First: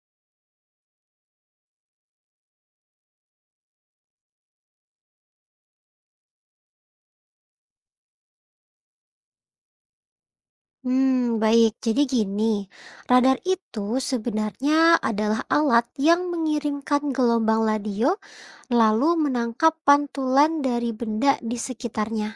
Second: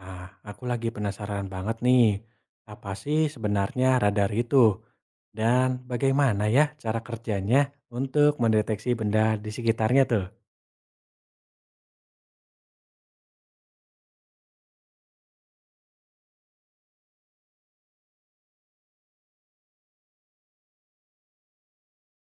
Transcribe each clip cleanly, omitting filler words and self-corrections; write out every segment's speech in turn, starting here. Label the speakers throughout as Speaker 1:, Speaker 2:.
Speaker 1: Nah, aku lagi penasaran banget nih, apa sih sebenarnya radar itu? Dan bagaimana ya cara kerjanya untuk mendeteksi benda di sekitarnya tuh?
Speaker 2: Baik. Jadi gini, radar itu sebenarnya adalah alat yang mengirimkan gelombang radio lalu menangkap pantulan dari benda di sekitarnya.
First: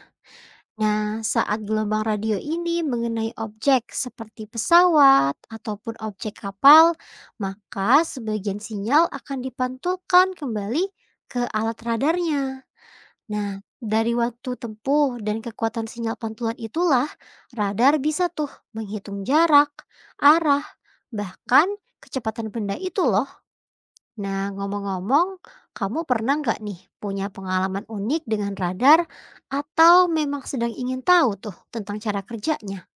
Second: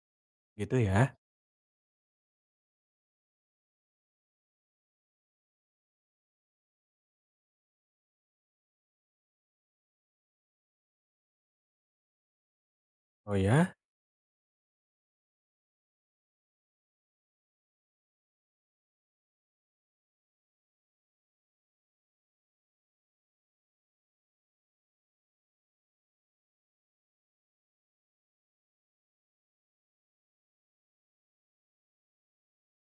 Speaker 1: Gitu ya.
Speaker 2: Nah, saat gelombang radio ini mengenai objek seperti pesawat ataupun objek kapal, maka sebagian sinyal akan dipantulkan kembali ke alat radarnya.
Speaker 1: Oh
Speaker 2: Nah,
Speaker 1: ya?
Speaker 2: dari waktu tempuh dan kekuatan sinyal pantulan itulah radar bisa tuh menghitung jarak, arah, bahkan kecepatan benda itu loh. Nah, ngomong-ngomong, kamu pernah nggak nih punya pengalaman unik dengan radar atau memang sedang ingin tahu tuh tentang cara kerjanya?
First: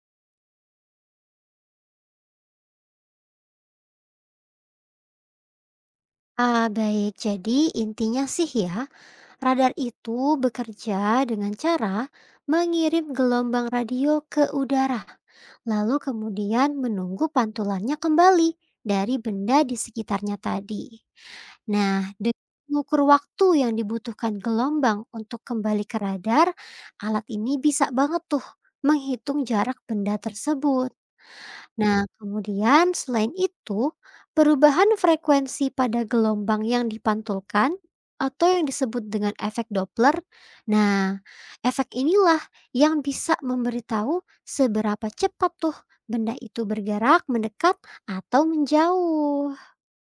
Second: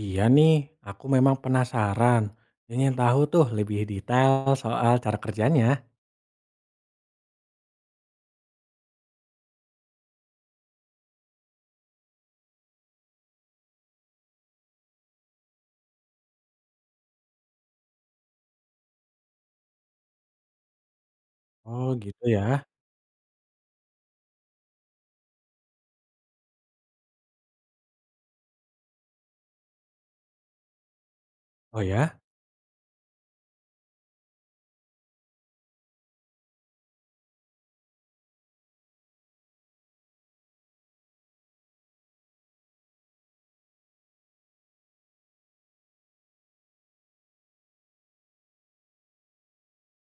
Speaker 1: Iya nih, aku memang penasaran. Ingin tahu tuh lebih detail soal cara kerjanya.
Speaker 2: Ah, baik. Jadi intinya sih ya, radar itu bekerja dengan cara mengirim gelombang radio ke udara lalu kemudian menunggu pantulannya kembali dari benda di sekitarnya tadi.
Speaker 1: Oh
Speaker 2: Nah,
Speaker 1: gitu
Speaker 2: dengan
Speaker 1: ya.
Speaker 2: mengukur waktu yang dibutuhkan gelombang untuk kembali ke radar, alat ini bisa banget tuh menghitung jarak benda tersebut.
Speaker 1: Oh
Speaker 2: Nah,
Speaker 1: ya?
Speaker 2: kemudian selain itu, perubahan frekuensi pada gelombang yang dipantulkan atau yang disebut dengan efek Doppler. Nah, efek inilah yang bisa memberitahu seberapa cepat tuh benda itu bergerak, mendekat, atau menjauh.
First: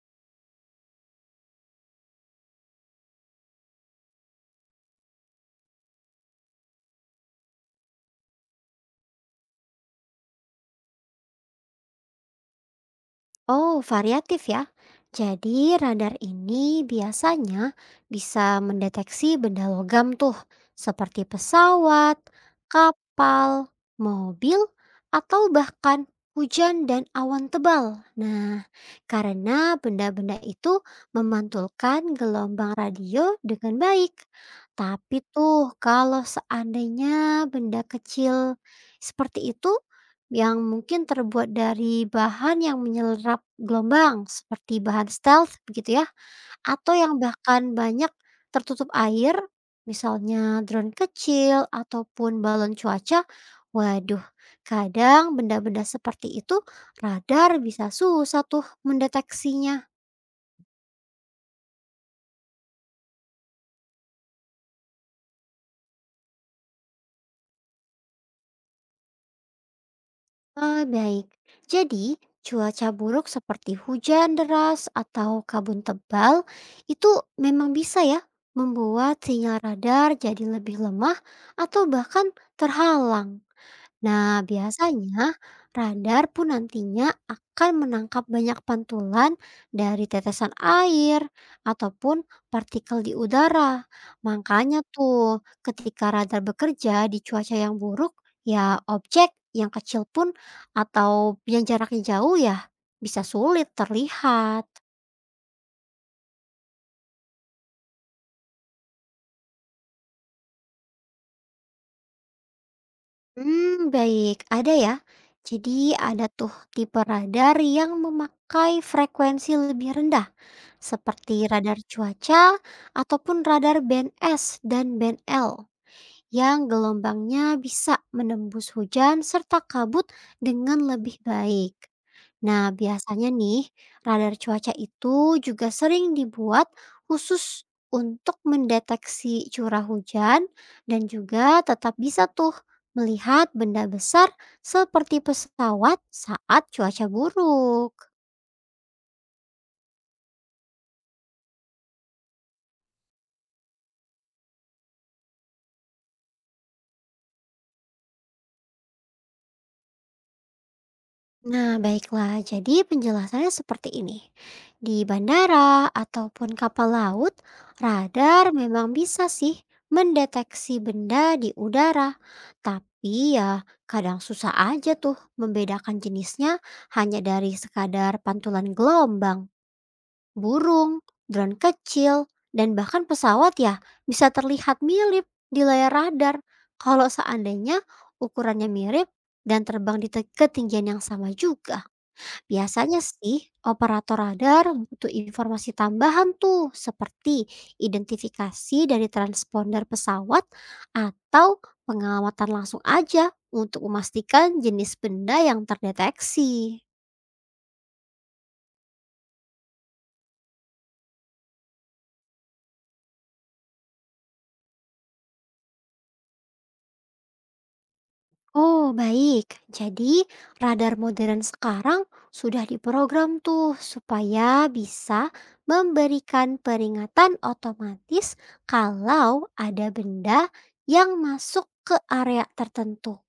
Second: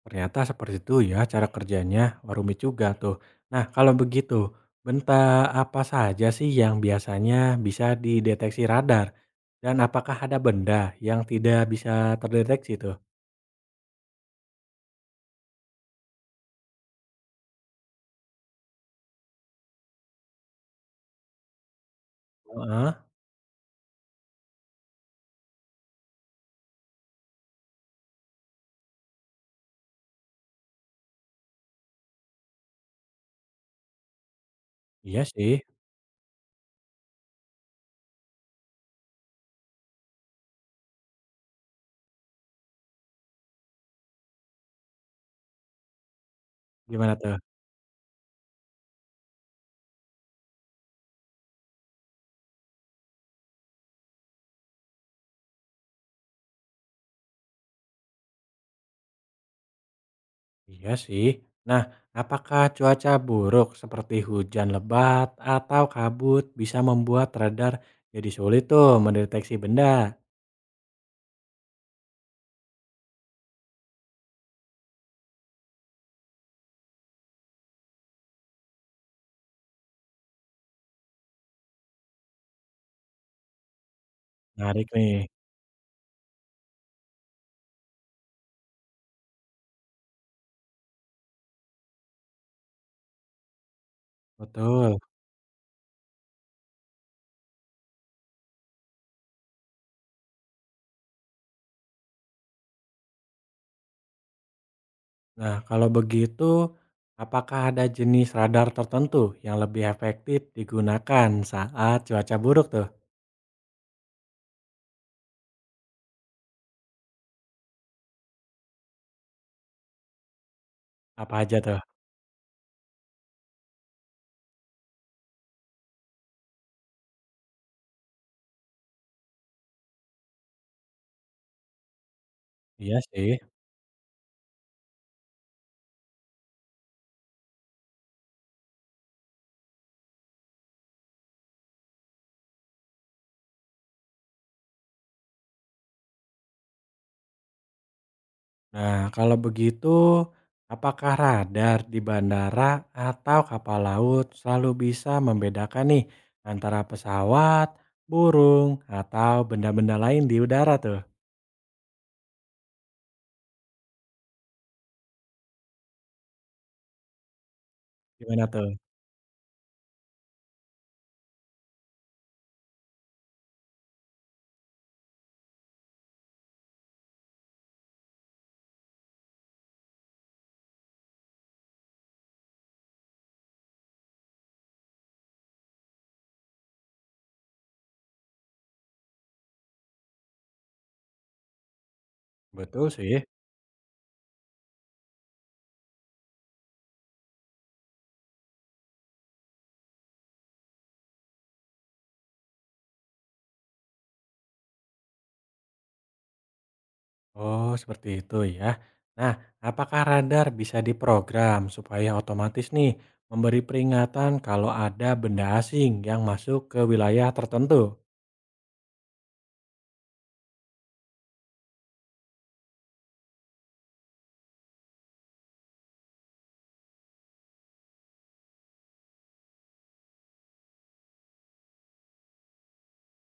Speaker 1: Ternyata seperti itu ya cara kerjanya, wah juga tuh. Nah kalau begitu, bentar apa saja sih yang biasanya bisa dideteksi radar? Dan apakah ada benda yang tidak bisa terdeteksi tuh?
Speaker 2: Oh, variatif ya. Jadi radar ini biasanya bisa mendeteksi benda logam tuh, seperti pesawat,
Speaker 1: Heeh,
Speaker 2: kapal, mobil, atau bahkan hujan dan awan tebal. Nah, karena benda-benda itu memantulkan gelombang radio dengan baik.
Speaker 1: iya
Speaker 2: Tapi
Speaker 1: sih,
Speaker 2: tuh kalau seandainya benda kecil seperti itu yang mungkin terbuat dari bahan yang menyerap gelombang seperti bahan stealth begitu ya, atau
Speaker 1: gimana
Speaker 2: yang
Speaker 1: tuh?
Speaker 2: bahkan banyak tertutup air, misalnya drone kecil ataupun balon cuaca. Waduh, kadang benda-benda seperti itu radar bisa susah tuh mendeteksinya.
Speaker 1: Iya sih. Nah, apakah cuaca buruk seperti hujan lebat atau kabut bisa membuat radar jadi sulit tuh mendeteksi benda?
Speaker 2: Oh, baik. Jadi, cuaca buruk seperti hujan deras atau kabut tebal itu memang bisa ya membuat sinyal radar jadi lebih lemah atau bahkan terhalang. Nah,
Speaker 1: Menarik nih,
Speaker 2: biasanya radar pun nantinya akan menangkap banyak pantulan dari tetesan air ataupun partikel di udara. Makanya
Speaker 1: betul.
Speaker 2: tuh, ketika radar bekerja di cuaca yang buruk, ya objek yang kecil pun atau yang jaraknya jauh ya bisa sulit terlihat.
Speaker 1: Nah, kalau begitu, apakah ada jenis radar tertentu yang lebih efektif digunakan saat cuaca buruk tuh?
Speaker 2: Baik, ada ya. Jadi ada tuh tipe radar yang memakai frekuensi lebih rendah
Speaker 1: Apa
Speaker 2: seperti
Speaker 1: aja
Speaker 2: radar
Speaker 1: tuh?
Speaker 2: cuaca ataupun radar band S dan band L yang gelombangnya bisa menembus hujan serta kabut dengan lebih baik. Nah,
Speaker 1: Iya
Speaker 2: biasanya
Speaker 1: sih.
Speaker 2: nih radar cuaca itu juga sering dibuat khusus untuk mendeteksi curah hujan dan juga tetap bisa tuh melihat benda besar seperti pesawat saat cuaca buruk.
Speaker 1: Nah, kalau begitu, apakah radar di bandara atau kapal laut selalu bisa membedakan nih antara pesawat, burung, atau benda-benda lain di udara tuh?
Speaker 2: Nah, baiklah. Jadi penjelasannya seperti ini. Di bandara ataupun kapal laut,
Speaker 1: Gimana
Speaker 2: radar
Speaker 1: tuh?
Speaker 2: memang bisa sih mendeteksi benda di udara. Tapi ya kadang susah aja tuh membedakan jenisnya hanya dari sekadar pantulan gelombang, burung, drone kecil, dan bahkan pesawat ya bisa terlihat mirip di layar radar. Kalau seandainya ukurannya mirip dan terbang di ketinggian yang sama juga.
Speaker 1: Betul
Speaker 2: Biasanya
Speaker 1: sih.
Speaker 2: sih, operator radar butuh informasi tambahan tuh, seperti identifikasi dari transponder pesawat atau pengamatan langsung aja untuk memastikan jenis benda yang terdeteksi.
Speaker 1: Oh, seperti itu ya. Nah, apakah radar bisa diprogram supaya otomatis nih memberi peringatan kalau ada benda asing yang masuk ke wilayah tertentu?
Speaker 2: Oh, baik. Jadi, radar modern sekarang sudah diprogram tuh supaya bisa memberikan peringatan otomatis kalau ada benda yang masuk ke area tertentu.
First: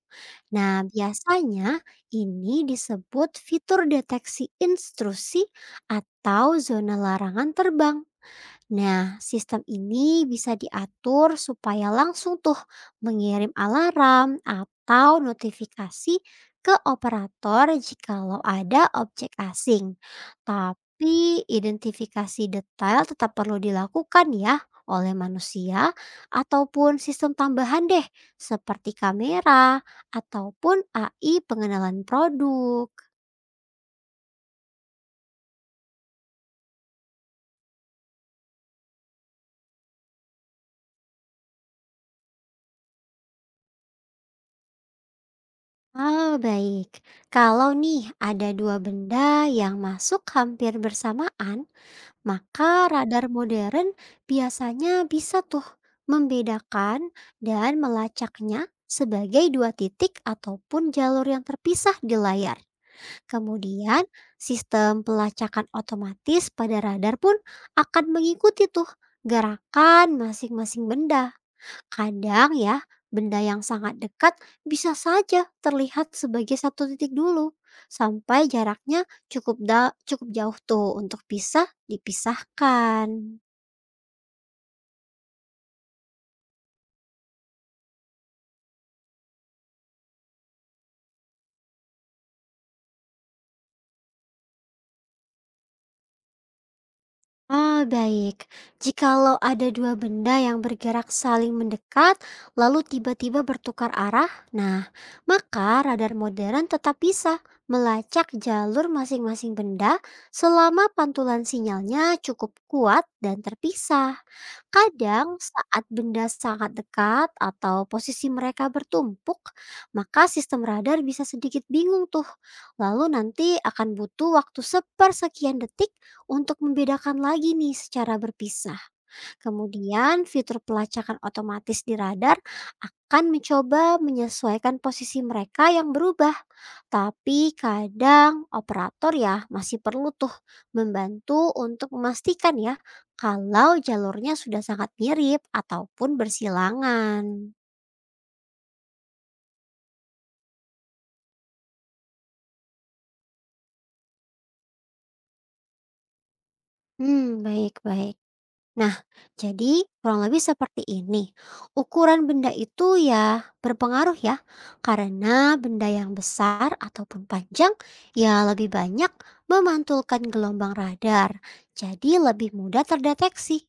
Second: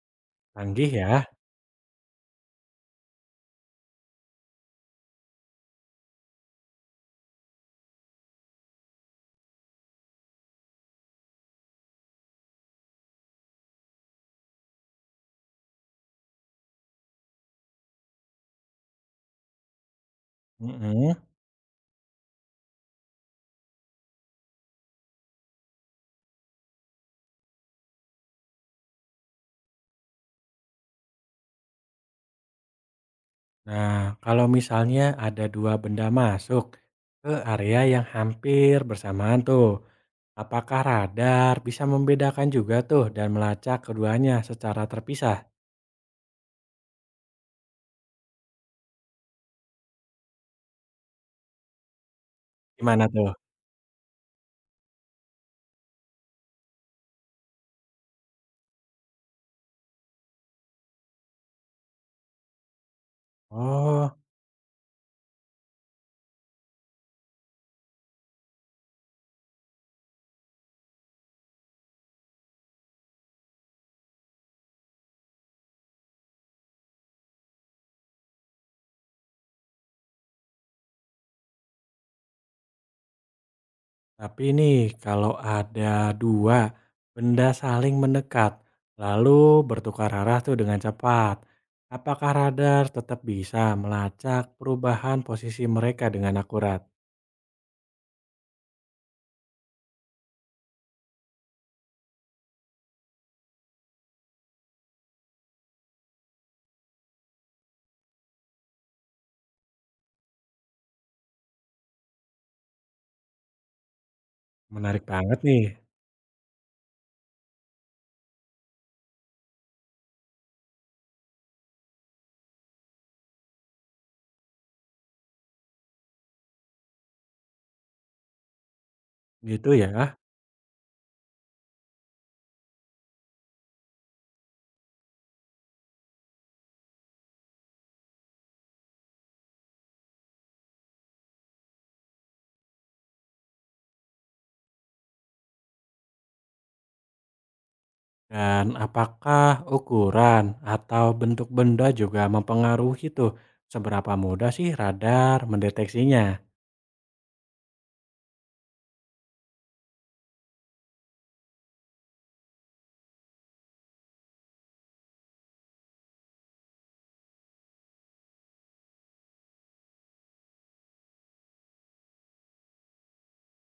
Speaker 2: Nah,
Speaker 1: Canggih ya.
Speaker 2: biasanya ini disebut fitur deteksi intrusi atau zona larangan terbang. Nah, sistem ini bisa diatur supaya langsung tuh mengirim alarm atau notifikasi ke operator jikalau ada objek asing.
Speaker 1: Mm-mm.
Speaker 2: Tapi identifikasi detail tetap perlu dilakukan ya oleh manusia ataupun sistem tambahan deh seperti kamera ataupun AI pengenalan produk.
Speaker 1: Nah, kalau misalnya ada dua benda masuk ke area yang hampir bersamaan tuh, apakah radar bisa membedakan juga tuh dan melacak keduanya secara terpisah?
Speaker 2: Oh, baik. Kalau nih ada dua benda yang masuk hampir bersamaan, maka
Speaker 1: Gimana
Speaker 2: radar
Speaker 1: tuh?
Speaker 2: modern biasanya bisa tuh membedakan dan melacaknya sebagai dua titik ataupun jalur yang terpisah di layar. Kemudian,
Speaker 1: Oh,
Speaker 2: sistem pelacakan otomatis pada radar pun akan mengikuti tuh gerakan masing-masing benda. Kadang ya, benda yang sangat dekat bisa saja terlihat sebagai satu titik dulu, sampai jaraknya cukup jauh tuh untuk bisa dipisahkan.
Speaker 1: tapi nih kalau ada dua benda saling mendekat, lalu bertukar arah tuh dengan cepat, apakah radar tetap bisa melacak perubahan posisi mereka dengan akurat?
Speaker 2: Ah, baik. Jikalau ada dua benda yang bergerak saling mendekat, lalu tiba-tiba bertukar arah, nah, maka radar modern tetap bisa melacak jalur masing-masing benda selama pantulan sinyalnya cukup kuat dan terpisah.
Speaker 1: Menarik
Speaker 2: Kadang
Speaker 1: banget nih,
Speaker 2: saat benda sangat dekat atau posisi mereka bertumpuk, maka sistem radar bisa sedikit bingung tuh. Lalu nanti akan butuh waktu sepersekian detik untuk membedakan lagi nih secara berpisah.
Speaker 1: gitu ya.
Speaker 2: Kemudian fitur pelacakan otomatis di radar akan mencoba menyesuaikan posisi mereka yang berubah tapi kadang operator ya masih perlu tuh membantu untuk memastikan ya kalau jalurnya sudah sangat mirip ataupun bersilangan.
Speaker 1: Dan apakah ukuran atau bentuk benda juga mempengaruhi tuh seberapa mudah sih radar mendeteksinya?
Speaker 2: Baik-baik. Nah, jadi kurang lebih seperti ini. Ukuran benda itu ya berpengaruh ya karena benda yang besar ataupun panjang ya lebih banyak memantulkan gelombang radar. Jadi lebih mudah terdeteksi.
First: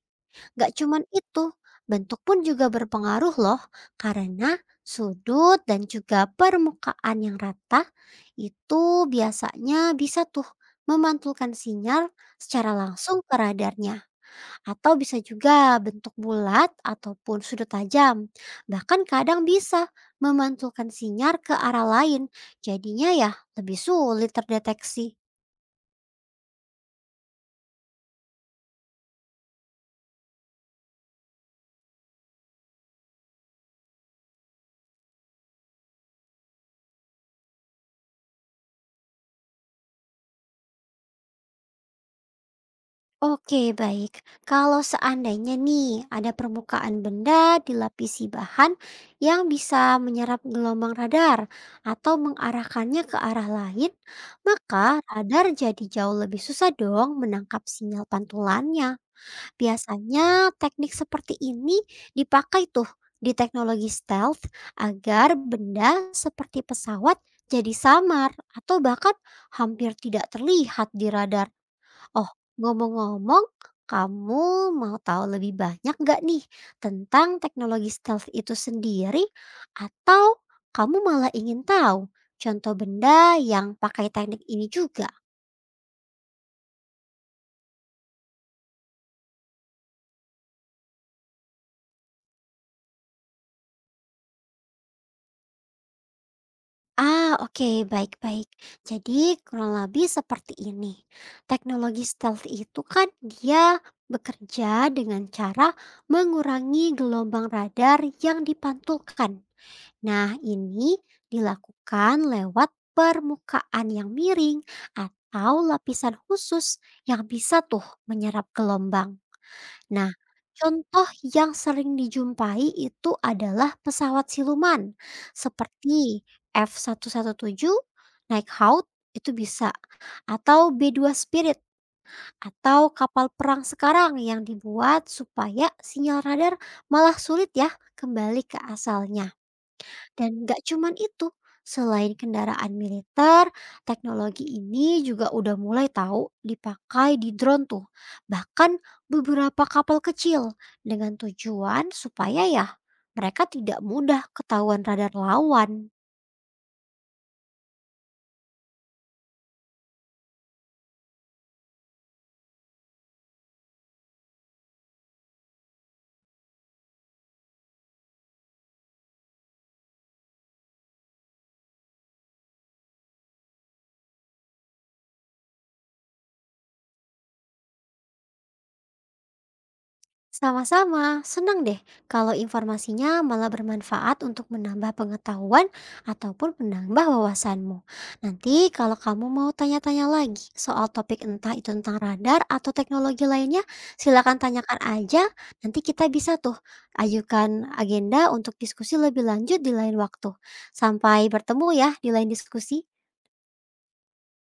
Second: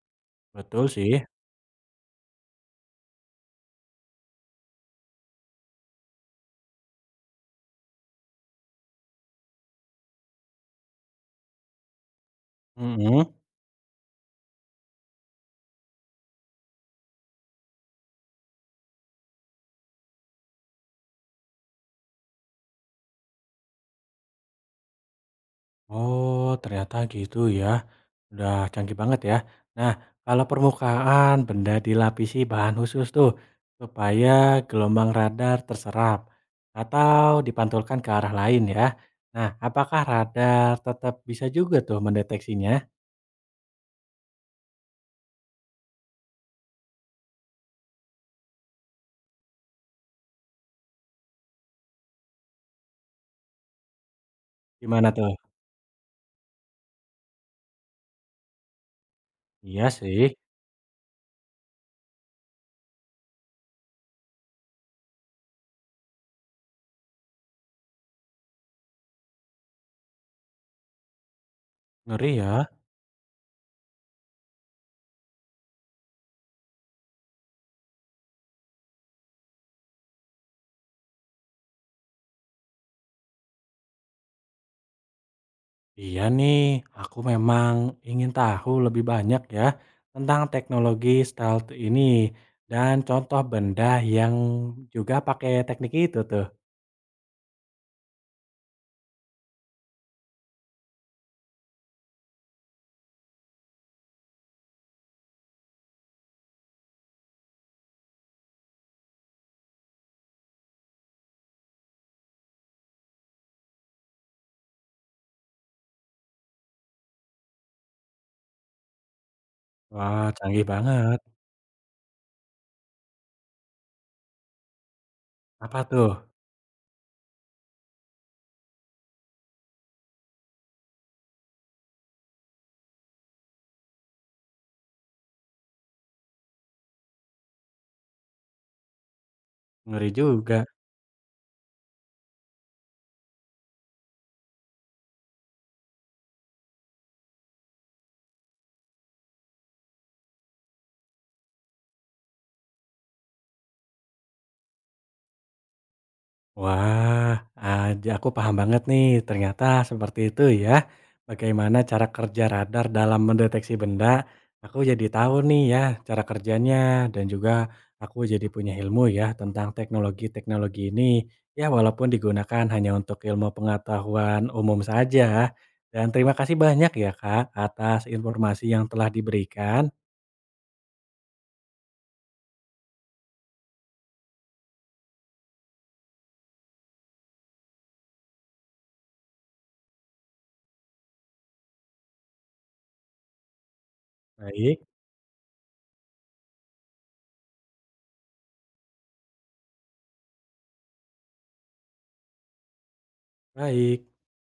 Speaker 2: Gak
Speaker 1: Betul
Speaker 2: cuman
Speaker 1: sih.
Speaker 2: itu, bentuk pun juga berpengaruh loh, karena sudut dan juga permukaan yang rata itu biasanya bisa tuh memantulkan sinyal secara langsung
Speaker 1: Mm-mm.
Speaker 2: ke radarnya atau bisa juga bentuk bulat ataupun sudut tajam. Bahkan kadang bisa memantulkan sinyal ke arah lain. Jadinya ya lebih sulit terdeteksi.
Speaker 1: Oh, ternyata gitu ya. Udah canggih banget ya. Nah, kalau permukaan benda dilapisi bahan khusus tuh supaya gelombang radar terserap atau dipantulkan ke arah lain ya. Nah, apakah radar tetap bisa juga tuh mendeteksinya?
Speaker 2: Oke, baik. Kalau seandainya nih ada permukaan benda dilapisi bahan yang bisa menyerap gelombang radar atau mengarahkannya ke arah lain, maka
Speaker 1: Gimana tuh?
Speaker 2: radar jadi jauh lebih susah dong menangkap sinyal pantulannya.
Speaker 1: Iya sih,
Speaker 2: Biasanya teknik seperti ini dipakai tuh di teknologi stealth agar benda seperti pesawat jadi samar atau bahkan hampir tidak terlihat di radar. Oh,
Speaker 1: ngeri ya.
Speaker 2: ngomong-ngomong, kamu mau tahu lebih banyak nggak nih tentang teknologi stealth itu sendiri? Atau kamu malah ingin tahu contoh benda yang pakai teknik ini juga?
Speaker 1: Iya nih, aku memang ingin tahu lebih banyak ya tentang teknologi stealth ini dan contoh benda yang juga pakai teknik itu tuh.
Speaker 2: Ah, oke, baik-baik. Jadi, kurang lebih seperti ini. Teknologi stealth itu kan dia bekerja dengan cara mengurangi gelombang radar yang dipantulkan. Nah, ini dilakukan lewat permukaan yang miring atau lapisan khusus yang bisa tuh menyerap gelombang. Nah,
Speaker 1: Wah, canggih
Speaker 2: contoh
Speaker 1: banget.
Speaker 2: yang sering dijumpai itu adalah pesawat siluman
Speaker 1: Apa tuh?
Speaker 2: seperti F117 Night Hawk itu bisa atau B2 Spirit atau kapal perang sekarang yang dibuat supaya sinyal radar malah sulit ya kembali ke asalnya.
Speaker 1: Ngeri
Speaker 2: Dan
Speaker 1: juga.
Speaker 2: nggak cuman itu, selain kendaraan militer, teknologi ini juga udah mulai tahu dipakai di drone tuh. Bahkan beberapa kapal kecil dengan tujuan supaya ya mereka tidak mudah ketahuan radar lawan.
Speaker 1: Wah, aja aku paham banget nih, ternyata seperti itu ya. Bagaimana cara kerja radar dalam mendeteksi benda, aku jadi tahu nih ya cara kerjanya dan juga aku jadi punya ilmu ya tentang teknologi-teknologi ini. Ya walaupun digunakan hanya untuk ilmu pengetahuan umum saja. Dan terima kasih banyak ya Kak atas informasi yang telah diberikan.
Speaker 2: Sama-sama, senang deh kalau informasinya malah bermanfaat untuk menambah pengetahuan ataupun menambah wawasanmu. Nanti kalau kamu mau tanya-tanya lagi soal topik entah itu tentang radar atau teknologi lainnya, silakan tanyakan
Speaker 1: Baik,
Speaker 2: aja. Nanti kita bisa tuh ajukan agenda untuk diskusi lebih lanjut di lain waktu. Sampai bertemu ya di lain diskusi.
Speaker 1: baik.